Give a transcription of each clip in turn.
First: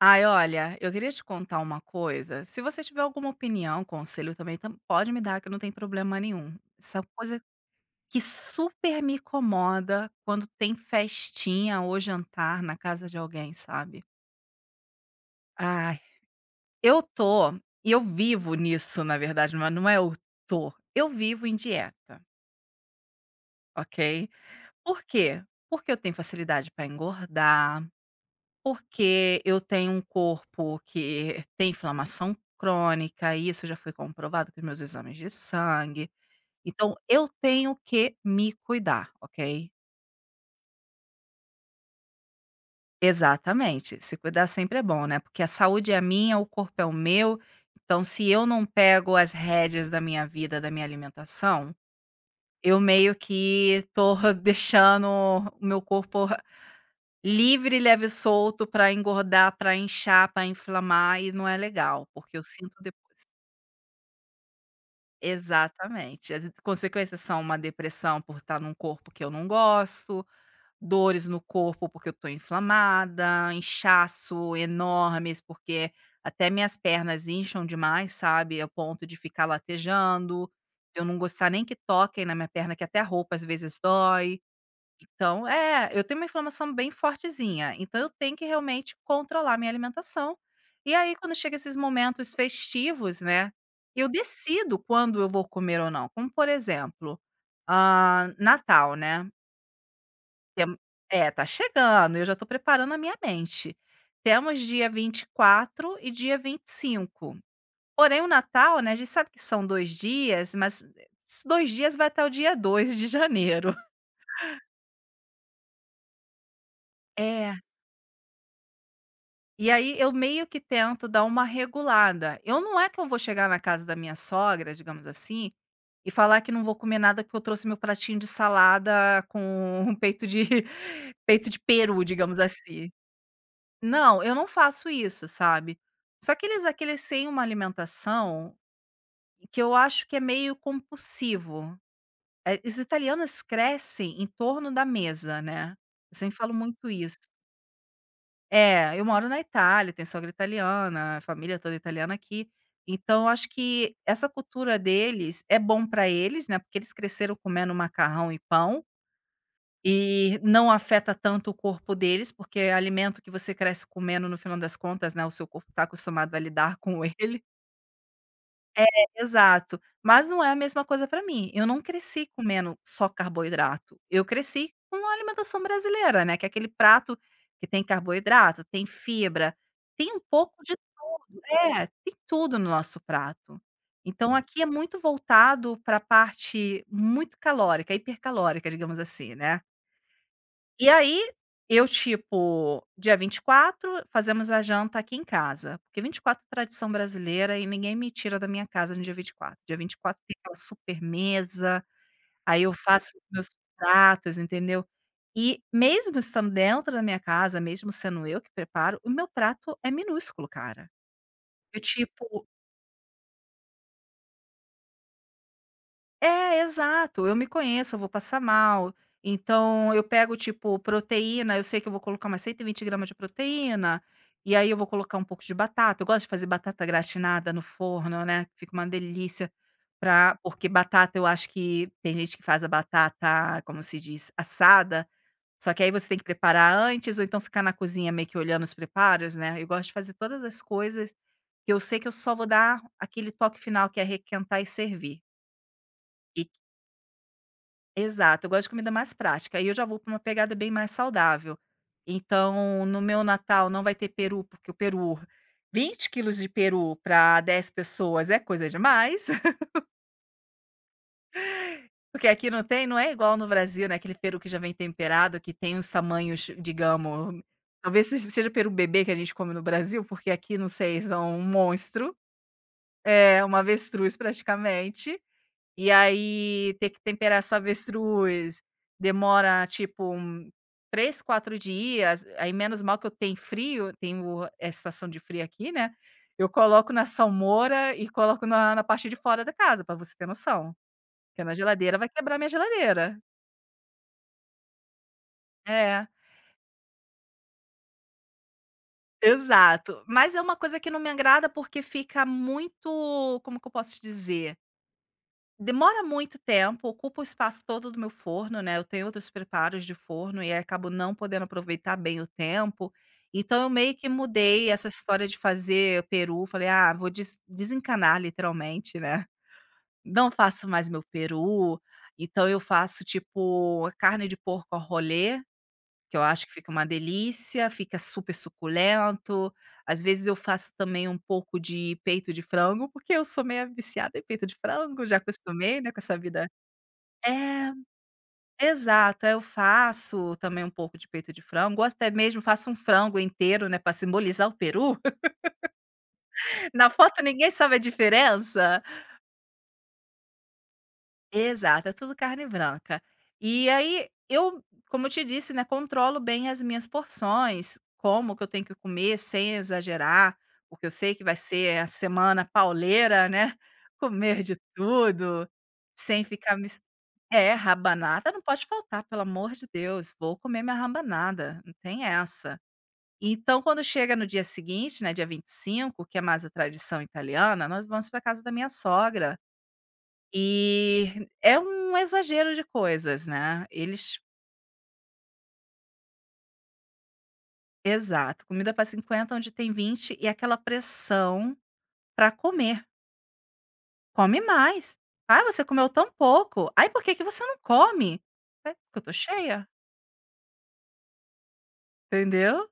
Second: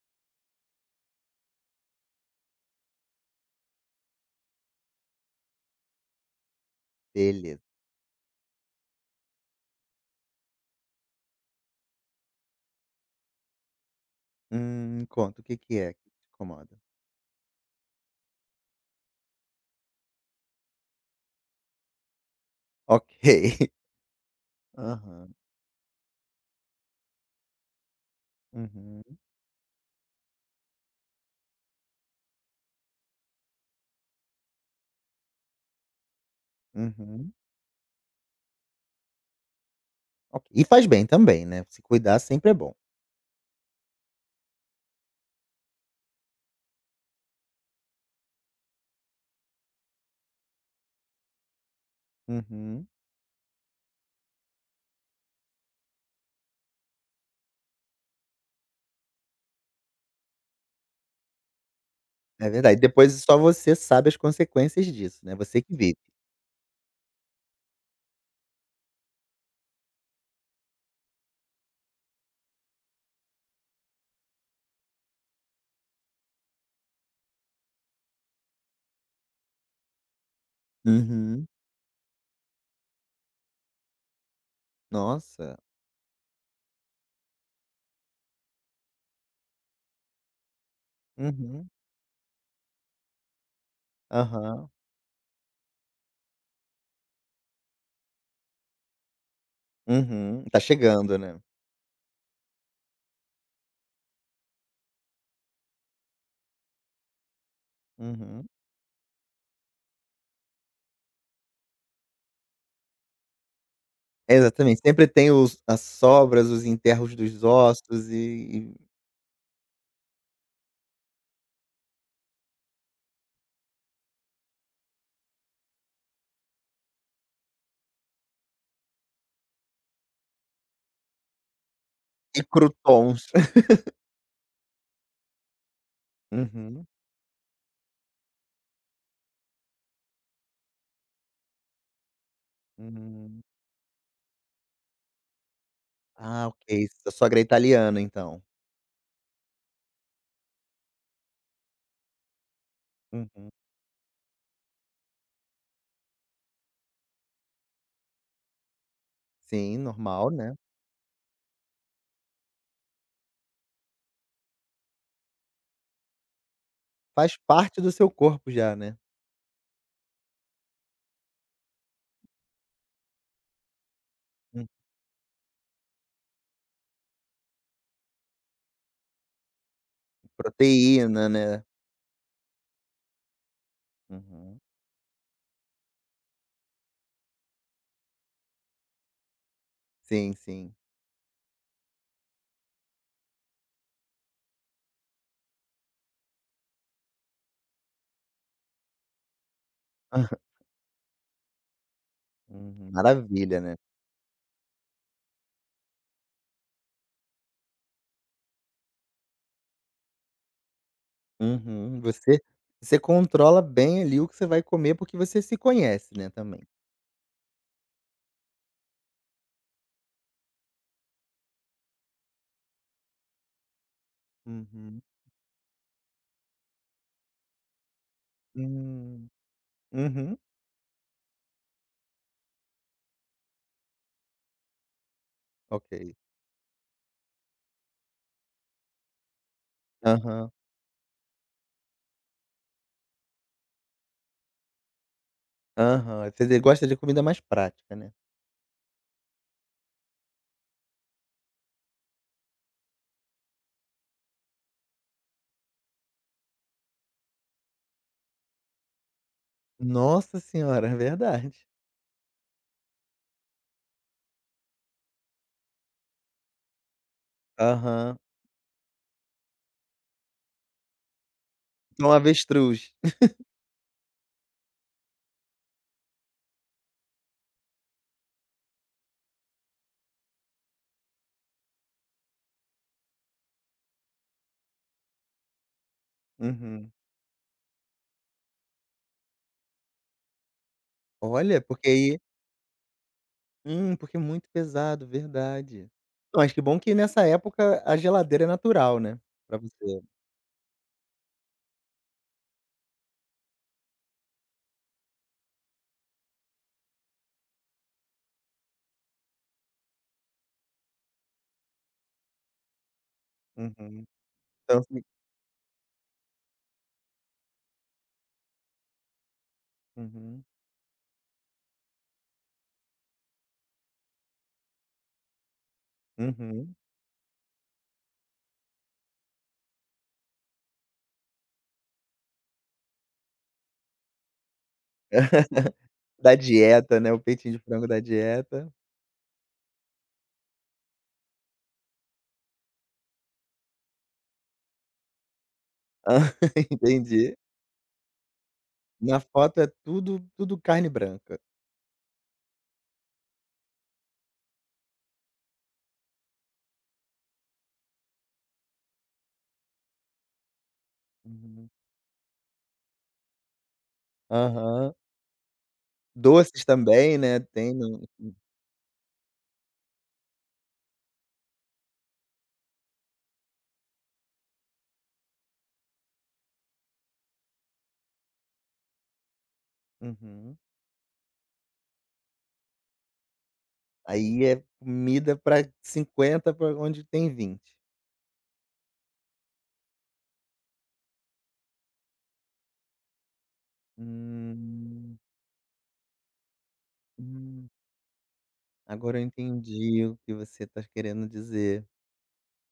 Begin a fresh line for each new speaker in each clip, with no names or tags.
Ai, olha, eu queria te contar uma coisa. Se você tiver alguma opinião, conselho também, pode me dar, que não tem problema nenhum. Essa coisa
Beleza.
que super me incomoda quando tem festinha ou jantar na casa de alguém, sabe?
Conta, o que que é
Ai,
que te incomoda?
eu tô, e eu vivo nisso, na verdade, mas não é eu tô. Eu vivo em dieta,
Ok.
ok? Por
Aham.
quê? Porque eu tenho facilidade para engordar,
Uhum,
porque eu tenho um corpo que tem inflamação crônica, e isso já foi comprovado com meus exames de sangue. Então, eu
uhum.
tenho que me cuidar, ok?
Ok. E faz bem também, né, se cuidar sempre é bom.
Exatamente. Se cuidar sempre é bom, né? Porque a saúde é minha, o corpo é o meu. Então, se eu não pego as rédeas da minha vida, da minha alimentação, eu
Uhum.
meio que tô deixando o meu corpo livre, leve e solto para engordar, para inchar, para inflamar, e não é legal, porque eu
É
sinto
verdade, depois
depois.
só você sabe as consequências disso, né, você que vive.
Exatamente. As consequências são uma depressão por estar num corpo que eu não gosto, dores no corpo porque eu estou inflamada, inchaço enormes porque até minhas pernas incham demais, sabe, ao ponto de ficar latejando, de eu não
Uhum.
gostar nem que toquem na minha perna, que até a roupa às vezes dói. Então,
Nossa.
é, eu tenho uma inflamação bem fortezinha, então eu tenho que realmente controlar minha alimentação. E aí quando chega
Uhum.
esses momentos festivos, né, eu
Aham.
decido quando eu vou comer ou não, como por exemplo, Natal, né.
Uhum. Tá
tem
chegando,
É,
né.
tá chegando, eu já tô preparando a minha mente. Temos dia 24 e dia 25, porém o
Uhum.
Natal, né, a gente sabe que são 2 dias, mas esses 2 dias vai até o dia 2 de janeiro.
É, exatamente, sempre tem os as sobras, os enterros dos
É.
ossos e e
E aí eu meio que tento dar uma regulada. Eu não é que eu vou chegar na casa da minha sogra, digamos assim, e falar que não vou comer nada porque eu trouxe meu pratinho de salada com um peito de peito de peru, digamos
e
assim.
croutons.
Não, eu não faço isso, sabe? Só que eles
Uhum.
aqueles têm uma alimentação que eu acho que é meio compulsivo. Eh, os italianos
Hum.
crescem em torno da mesa, né? Eu sempre
Ah,
falo muito
ok, sua
isso.
sogra é italiana, então.
É, eu moro na Itália, tenho sogra italiana, a família toda italiana aqui, então eu acho
Uhum.
que essa cultura deles é bom para eles, né, porque eles cresceram comendo macarrão e pão,
Sim, normal,
e
né.
não afeta tanto o corpo deles, porque é alimento que você cresce comendo, no final das contas, né, o seu corpo está acostumado a lidar com
Faz
ele.
parte do seu corpo já,
É,
né.
exato. Mas não é a mesma coisa para mim. Eu não cresci comendo só carboidrato. Eu
Hum.
cresci com a alimentação brasileira, né, que é aquele prato que tem carboidrato, tem fibra, tem um pouco de
Proteína,
tudo.
né.
É, tem tudo no nosso prato. Então
Uhum.
aqui é muito voltado para a parte muito calórica, hipercalórica, digamos assim, né.
Sim, sim.
E aí, eu tipo, dia 24 fazemos a janta aqui em casa, porque 24 é tradição brasileira e ninguém me tira da minha casa no dia 24. Dia 24 tem aquela super mesa, aí eu
Uhum,
faço os meus
maravilha, né.
pratos, entendeu. E mesmo estando dentro da minha casa, mesmo sendo eu que preparo, o meu prato é minúsculo, cara. Eu
Uhum. Você
tipo
você controla bem ali o que você vai comer, porque você se conhece, né,
é,
também.
exato. Eu me conheço, eu vou passar mal. Então, eu pego, tipo, proteína. Eu sei que eu vou colocar umas 120 gramas de proteína. E aí, eu vou
Uhum.
colocar um pouco de batata. Eu gosto de fazer batata gratinada no forno, né? Fica uma
Hum.
delícia.
Uhum.
Pra... porque batata, eu acho que tem gente que faz a batata, como se diz, assada. Só que aí
Ok.
você tem que preparar antes, ou então ficar na cozinha meio que olhando os preparos, né? Eu gosto de fazer todas
Aham.
as coisas que eu sei que eu só vou dar aquele toque final, que é requentar e servir.
Aham.
E
Você gosta de comida mais prática, né.
exato, eu gosto de comida mais prática, aí eu já vou para uma pegada bem mais saudável. Então, no meu Natal não vai ter peru, porque o peru 20 quilos de peru para 10 pessoas é coisa demais,
Nossa senhora, é verdade.
porque aqui não tem, não é igual no Brasil, né, aquele peru que já vem temperado, que tem os tamanhos, digamos, talvez se
Aham.
seja peru bebê que a gente come no Brasil, porque aqui, não sei, são um
Então,
monstro,
avestruz.
é, uma avestruz praticamente. E aí ter que temperar essa avestruz demora tipo 3, 4 dias, aí menos mal que eu tenho frio, tenho a estação de frio aqui, né, eu
Uhum.
coloco na salmoura e coloco na parte de fora da casa, para você ter noção, porque na
Olha, porque
geladeira vai
aí
quebrar minha geladeira.
hum, porque é muito pesado, verdade.
É,
Não, mas que bom que nessa época a geladeira é natural, né, pra
exato.
você.
Mas é uma coisa que não me agrada, porque fica muito, como que eu posso te dizer? Demora muito tempo, ocupa o espaço todo do meu forno, né, eu tenho outros preparos de forno e aí acabo não podendo aproveitar bem o tempo, então eu meio
Uhum.
que mudei
Então
essa
se
história de fazer peru, falei: "Ah, vou desencanar literalmente, né, não
uhum,
faço mais meu peru", então eu faço tipo a carne de porco ao rolê, que eu acho que fica
uhum.
uma delícia, fica super suculento, às vezes eu faço também um pouco de peito de frango, porque eu sou meio viciada em peito de frango, já acostumei, né, com essa
Da
vida
dieta, né, o peitinho de
é,
frango da dieta.
exato. Eu faço também um pouco de peito de frango, ou até mesmo faço um frango inteiro, né, para simbolizar o peru.
Hã,
Na foto
entendi.
ninguém sabe a diferença.
Na foto é tudo carne branca.
Exato, é tudo carne branca. E aí eu, como eu te disse, né, controlo bem as minhas porções, como que eu tenho que comer sem exagerar, porque eu sei que vai
Uhum.
ser a semana pauleira, né, comer de
Aham.
tudo, sem ficar
Doces
me
também, né,
é,
tem no
rabanada
uhum.
não pode faltar, pelo amor de Deus, vou comer minha rabanada, não tem essa. Então quando chega no dia seguinte, né, dia 25, que é mais a tradição italiana, nós vamos para casa da minha sogra,
Uhum.
e é um exagero de coisas, né, eles
Aí é comida pra 50 pra onde tem 20
exato, comida para 50 onde tem 20 e aquela pressão para comer, "come mais,
hum,
ah, você comeu tão pouco, ai por que que você não
hum.
come?" "É, porque eu tô
Agora eu
cheia",
entendi o que você está querendo dizer.
entendeu?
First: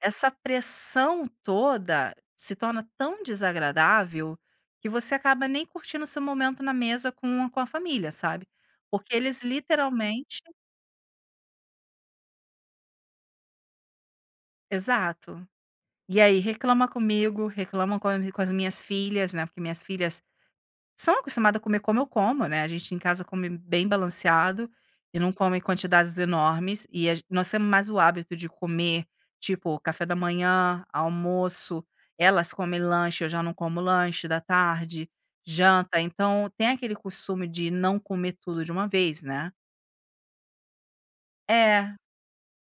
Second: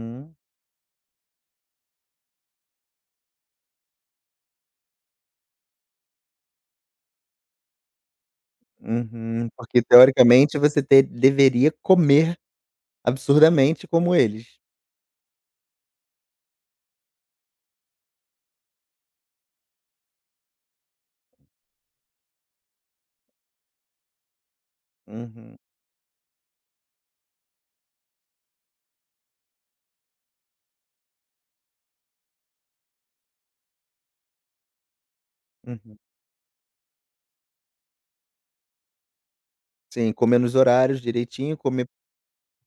Essa pressão toda se torna tão desagradável que você acaba nem curtindo seu momento na mesa com com a família, sabe. Porque eles
uhum. Porque
literalmente
teoricamente você te deveria comer absurdamente como eles.
exato. E aí reclama comigo, reclamam com as minhas filhas, né, porque minhas filhas são acostumadas a comer como eu como, né, a gente em casa come bem balanceado e não come
Uhum,
em quantidades enormes, e a ge nós temos mais o hábito de comer, tipo, café da manhã, almoço, elas comem lanche, eu já não como lanche da tarde, janta,
uhum.
então tem aquele costume de não comer tudo de uma vez, né.
Sim, comer nos horários direitinho, comer
É,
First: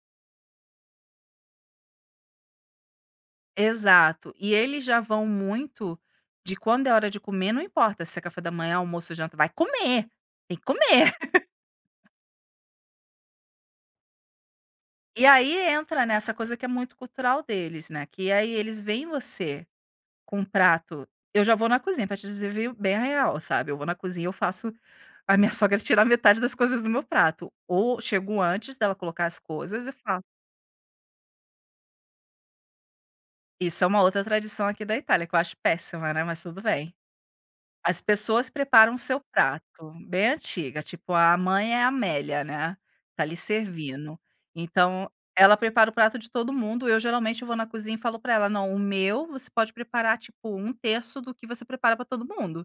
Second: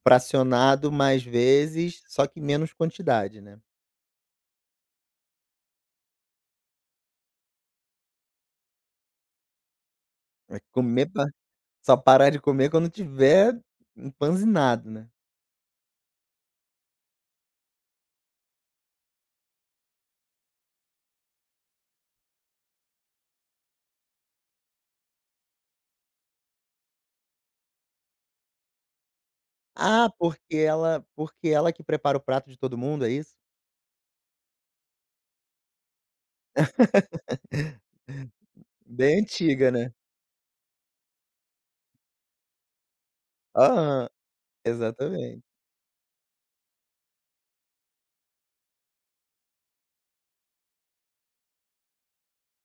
fracionado mais vezes, só que menos quantidade, né.
exato. E eles já vão muito de quando é hora de comer, não importa se é café da manhã, almoço, janta, vai comer, tem
É
que
comer
comer.
pa só parar de comer quando tiver empanzinado, né.
E aí entra nessa coisa que é muito cultural deles, né, que aí eles veem você com um prato, eu já vou na cozinha, pra te dizer veio bem a real, sabe, eu vou na cozinha e eu faço a minha sogra tirar metade das coisas do meu prato, ou chego antes dela colocar as coisas e
Ah,
faço.
porque ela que prepara o prato de todo mundo, é isso?
Isso é uma outra tradição aqui da Itália que eu acho péssima, né, mas tudo bem. As pessoas preparam o seu
Bem antiga,
prato,
né.
bem antiga, tipo a mãe é a Amélia, né, tá ali
Aham,
servindo. Então,
exatamente.
ela prepara o prato de todo mundo, eu geralmente vou na cozinha e falo pra ela: "Não, o meu você pode preparar tipo um terço do que você prepara pra todo mundo,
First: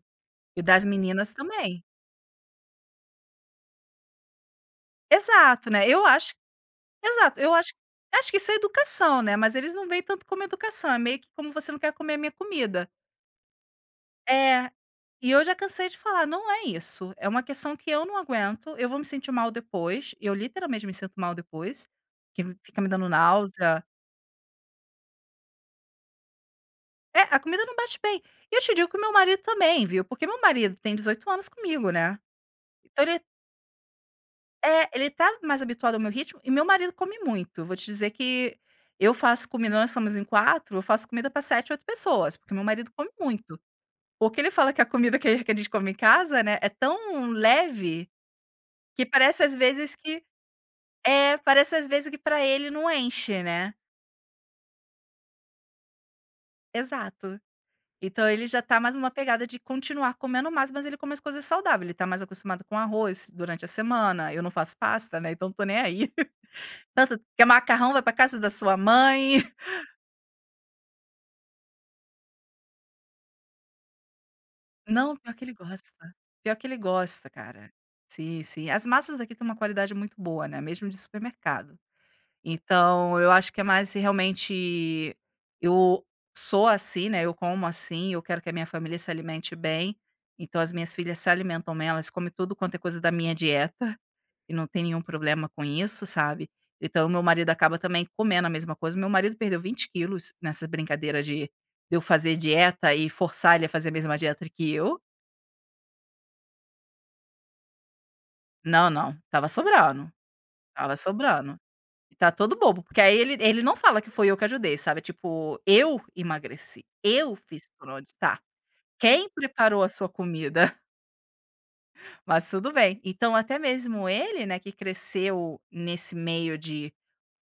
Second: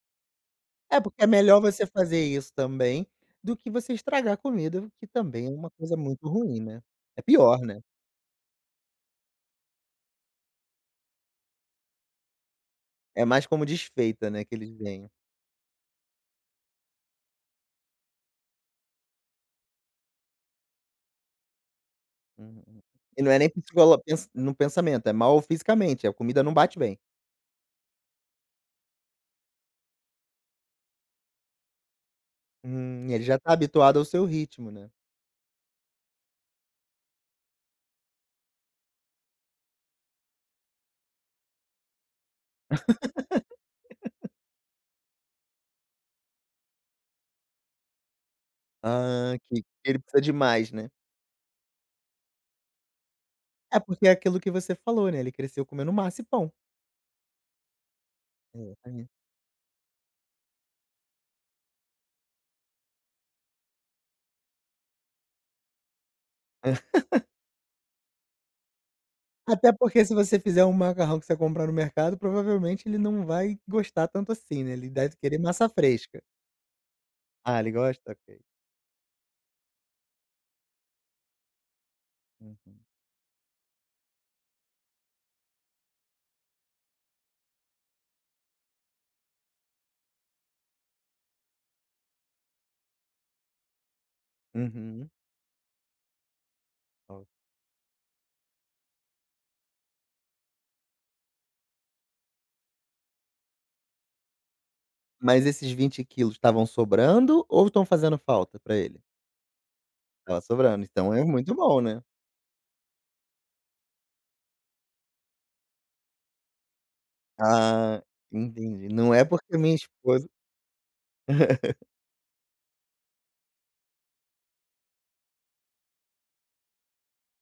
e das
É, porque é
meninas
melhor
também".
você fazer isso também, do que você estragar a comida, que também é
Exato,
uma
né,
coisa
eu
muito
acho
ruim, né. É
exato, eu
pior,
acho,
né.
que isso é educação, né, mas eles não veem tanto como educação, é meio que como você não quer comer a minha comida.
É mais como desfeita, né, que
É,
eles veem.
e eu já cansei de falar: "Não é isso, é uma questão que eu não aguento, eu vou me sentir mal depois", eu literalmente me sinto mal depois, que fica
Uhum.
me dando
E não é nem
náusea.
psicolo pens no pensamento, é mal fisicamente, a comida não bate bem.
É, a comida não bate bem. E eu te digo que o meu marido também, viu, porque meu marido tem 18 anos comigo, né. Então ele
Ele já tá habituado ao seu ritmo,
é,
né.
ele tá mais habituado ao meu ritmo, e meu marido come muito. Vou te dizer que eu faço comida, nós somos em quatro, eu faço comida pra 7, 8 pessoas, porque meu marido come muito. Porque ele fala que a comida que a gente come em casa, né, é tão leve, que
Ah,
parece às
que
vezes
ele precisa
que
de mais, né.
é, parece às vezes que pra ele não enche, né.
É, porque é aquilo que você falou, né, ele cresceu comendo massa e pão.
Exato. Então ele já tá mais
Exatamente.
numa pegada de continuar comendo mais, mas ele come as coisas saudáveis, ele tá mais acostumado com arroz durante a semana, eu não faço pasta, né, então não tô nem aí. Tanto quer macarrão, vai pra casa da sua mãe.
Até porque se você fizer um macarrão que você comprar no mercado, provavelmente ele não vai gostar tanto assim, né, ele
Não,
deve
pior
querer
que ele
massa
gosta.
fresca.
Pior que ele gosta,
Ah,
cara.
ele gosta? Ok.
Sim, sim. As massas daqui têm uma qualidade muito boa, né, mesmo de supermercado.
Uhum.
Então, eu acho que é mais realmente eu sou assim, né, eu como assim, eu quero que a minha família se alimente bem, então as minhas filhas se alimentam bem, elas comem tudo quanto é coisa da minha dieta e não tem nenhum
Uhum.
problema com isso, sabe. Então
Ó,
meu marido acaba também comendo a mesma coisa, meu marido perdeu 20 quilos nessa brincadeira de eu fazer dieta e forçar ele a fazer a mesma dieta que eu.
mas esses 20 quilos estavam sobrando ou estão fazendo falta pra
Não,
ele?
não, tava sobrando,
Estava sobrando,
tava
então é muito
sobrando.
bom, né?
Tá todo bobo, porque aí ele não fala que foi eu que ajudei, sabe, tipo: "Eu emagreci, eu fiz por
Ah,
onde tá,
entendi. Não é
quem
porque minha
preparou a sua
esposa
comida?". Mas tudo bem. Então até mesmo ele, né, que cresceu nesse meio de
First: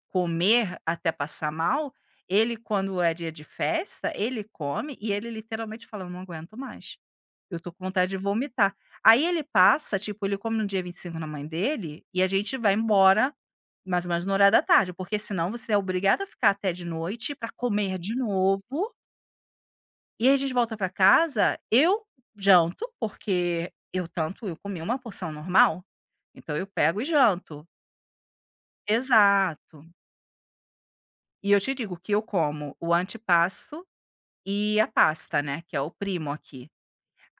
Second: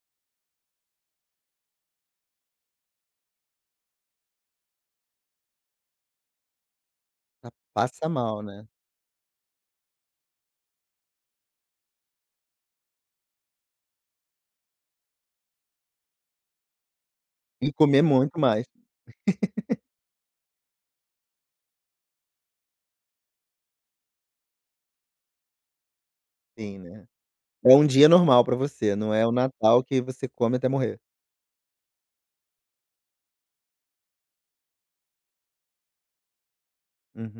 comer até passar mal, ele quando é dia de festa, ele come e ele literalmente fala: "Eu não aguento mais,
pa
eu tô com
passa
vontade de
mal, né?
vomitar". Aí ele passa, tipo, ele come no dia 25 na mãe dele, e a gente vai embora mais ou menos no horário da tarde, porque senão você é obrigado a ficar até de noite para
E
comer
comer
de
muito
novo,
mais.
e aí a gente volta para casa, eu janto, porque eu tanto eu comi uma porção normal, então eu
Sim,
pego e
né?
janto.
É um dia normal pra você, não é o Natal
Exato.
que você come até morrer.
E eu te digo que eu como o antipasto e a pasta, né, que é o primo aqui.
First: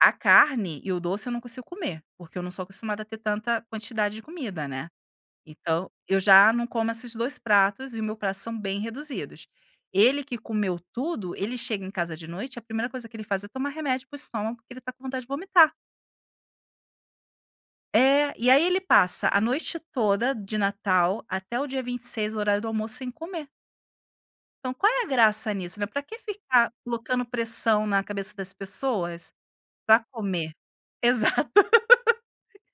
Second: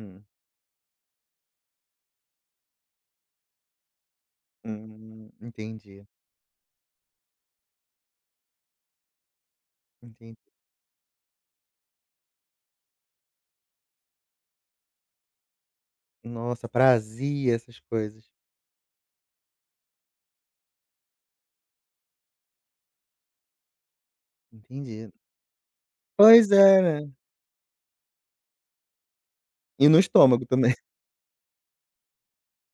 A carne e o doce eu não consigo comer, porque eu não sou acostumada a ter tanta quantidade de comida, né.
Hum,
Então,
entendi,
eu já não como esses 2 pratos e o meu prato são bem reduzidos. Ele
entendi.
que comeu tudo, ele chega em casa de noite, a primeira coisa que ele faz é tomar remédio para o estômago, porque ele tá com vontade de vomitar.
Nossa, prazia essas coisas.
É, e aí ele passa a noite toda de Natal até o dia 26, horário do almoço, sem comer. Então qual é a
Entendi.
graça nisso, né, pra que
Pois
ficar
é, né.
colocando pressão na cabeça das pessoas
E no
pra
estômago
comer?
também.
Exato.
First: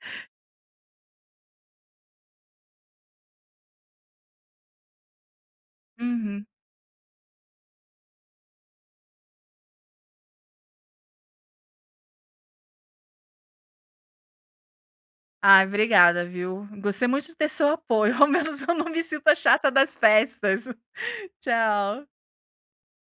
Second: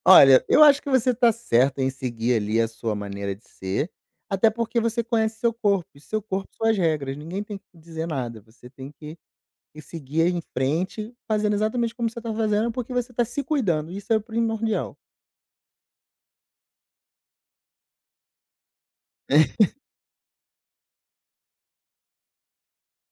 Olha, eu acho que você tá certa em seguir ali a sua maneira de ser, até porque você conhece seu corpo, e seu
Uhum.
corpo suas regras, ninguém tem que dizer nada, você tem que seguir em frente, fazendo exatamente como você tá fazendo, porque você tá se cuidando, isso é primordial.
Ai, obrigada, viu. Gostei muito de ter seu apoio, ao menos eu não me sinto a chata das festas. Tchau.